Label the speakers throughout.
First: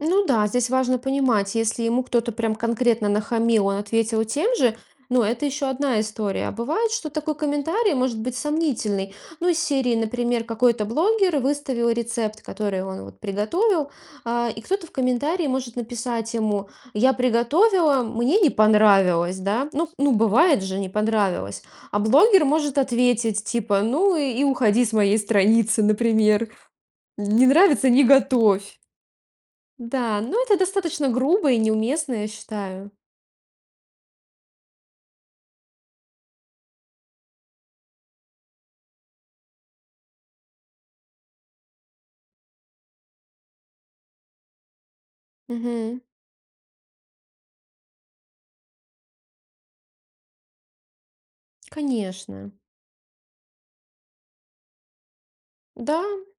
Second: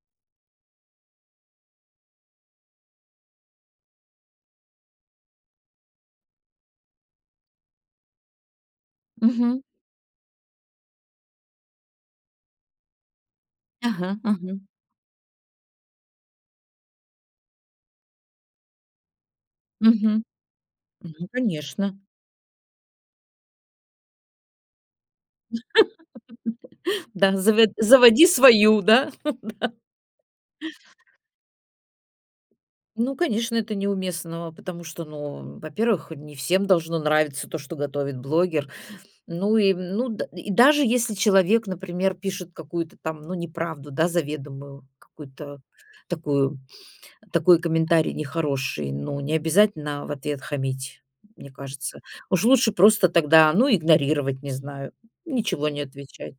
Speaker 1: Ну да, здесь важно понимать, если ему кто-то прям конкретно нахамил, он ответил тем же, ну, это ещё одна история. А бывает, что такой комментарий может быть сомнительный. Ну, из
Speaker 2: Мгм.
Speaker 1: серии, например, какой-то блогер выставил рецепт, который он вот приготовил,
Speaker 2: Ага,
Speaker 1: а, и
Speaker 2: ага.
Speaker 1: кто-то в комментарии может написать ему: "Я приготовила, мне не понравилось". Да, ну ну,
Speaker 2: Мгм.
Speaker 1: бывает же, не
Speaker 2: Ну
Speaker 1: понравилось. А
Speaker 2: конечно.
Speaker 1: блогер может ответить типа: "Ну и уходи с моей страницы", например.
Speaker 2: Да,
Speaker 1: Не
Speaker 2: завет
Speaker 1: нравится, не
Speaker 2: заводи
Speaker 1: готовь.
Speaker 2: свою, да? Да.
Speaker 1: Да, но это достаточно грубо и неуместно, я считаю.
Speaker 2: Ну, конечно, это неуместного, потому что, ну, во-первых, не всем должно нравиться то, что готовит блогер. Ну и, м, ну, д и даже если человек, например, пишет какую-то там, ну, неправду, да, заведомую, какую-то
Speaker 1: Мгм.
Speaker 2: такую, такой комментарий нехороший, ну, не обязательно в ответ хамить, мне кажется. Уж
Speaker 1: Конечно.
Speaker 2: лучше просто тогда, ну, игнорировать, не знаю, ничего не
Speaker 1: Да.
Speaker 2: отвечать.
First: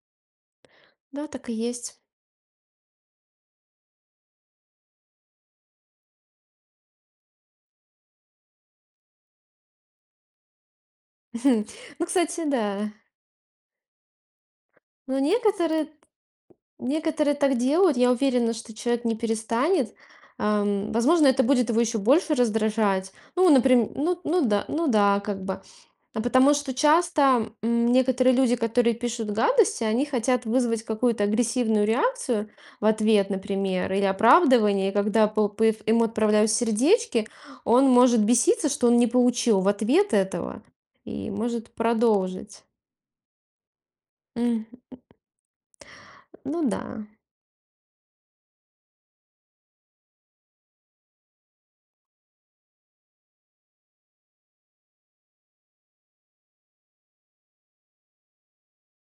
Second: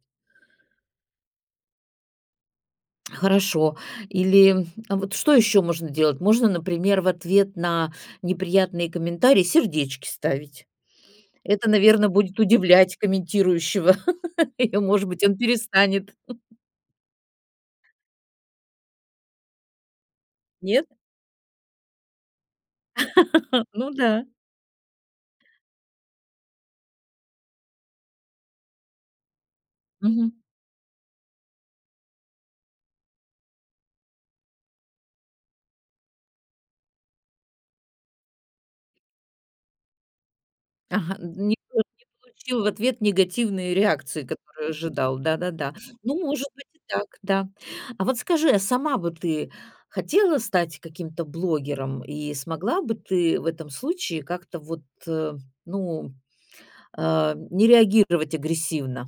Speaker 1: Да, так и есть.
Speaker 2: Хорошо. Или вот что ещё можно делать? Можно, например, в ответ на неприятные комментарии сердечки ставить.
Speaker 1: Хм.
Speaker 2: Это,
Speaker 1: Ну,
Speaker 2: наверно, будет
Speaker 1: кстати, да.
Speaker 2: удивлять комментирующего, и, может
Speaker 1: Ну,
Speaker 2: быть, он
Speaker 1: некоторые т
Speaker 2: перестанет.
Speaker 1: некоторые так делают. Я уверена, что человек не перестанет.
Speaker 2: Нет?
Speaker 1: Ам, возможно, это будет его ещё больше раздражать. Ну, например,
Speaker 2: Ну
Speaker 1: ну
Speaker 2: да.
Speaker 1: ну да ну да, как бы, потому что часто, м, некоторые люди, которые пишут гадости, они
Speaker 2: Мгм.
Speaker 1: хотят вызвать какую-то агрессивную реакцию в ответ, например, или оправдывание, когда пл пф ему отправляют сердечки, он может беситься, что он не получил в ответ этого,
Speaker 2: Ага,
Speaker 1: и
Speaker 2: д не
Speaker 1: может
Speaker 2: по не
Speaker 1: продолжить.
Speaker 2: получил в ответ негативной реакции,
Speaker 1: Мгм. М,
Speaker 2: которую
Speaker 1: м.
Speaker 2: ожидал. Да-да-да. Ну, может
Speaker 1: Ну
Speaker 2: быть, и так,
Speaker 1: да.
Speaker 2: да. А вот скажи, а сама вот ты хотела стать каким-то блогером, и смогла бы ты в этом случае как-то вот, э, ну, а, не реагировать агрессивно?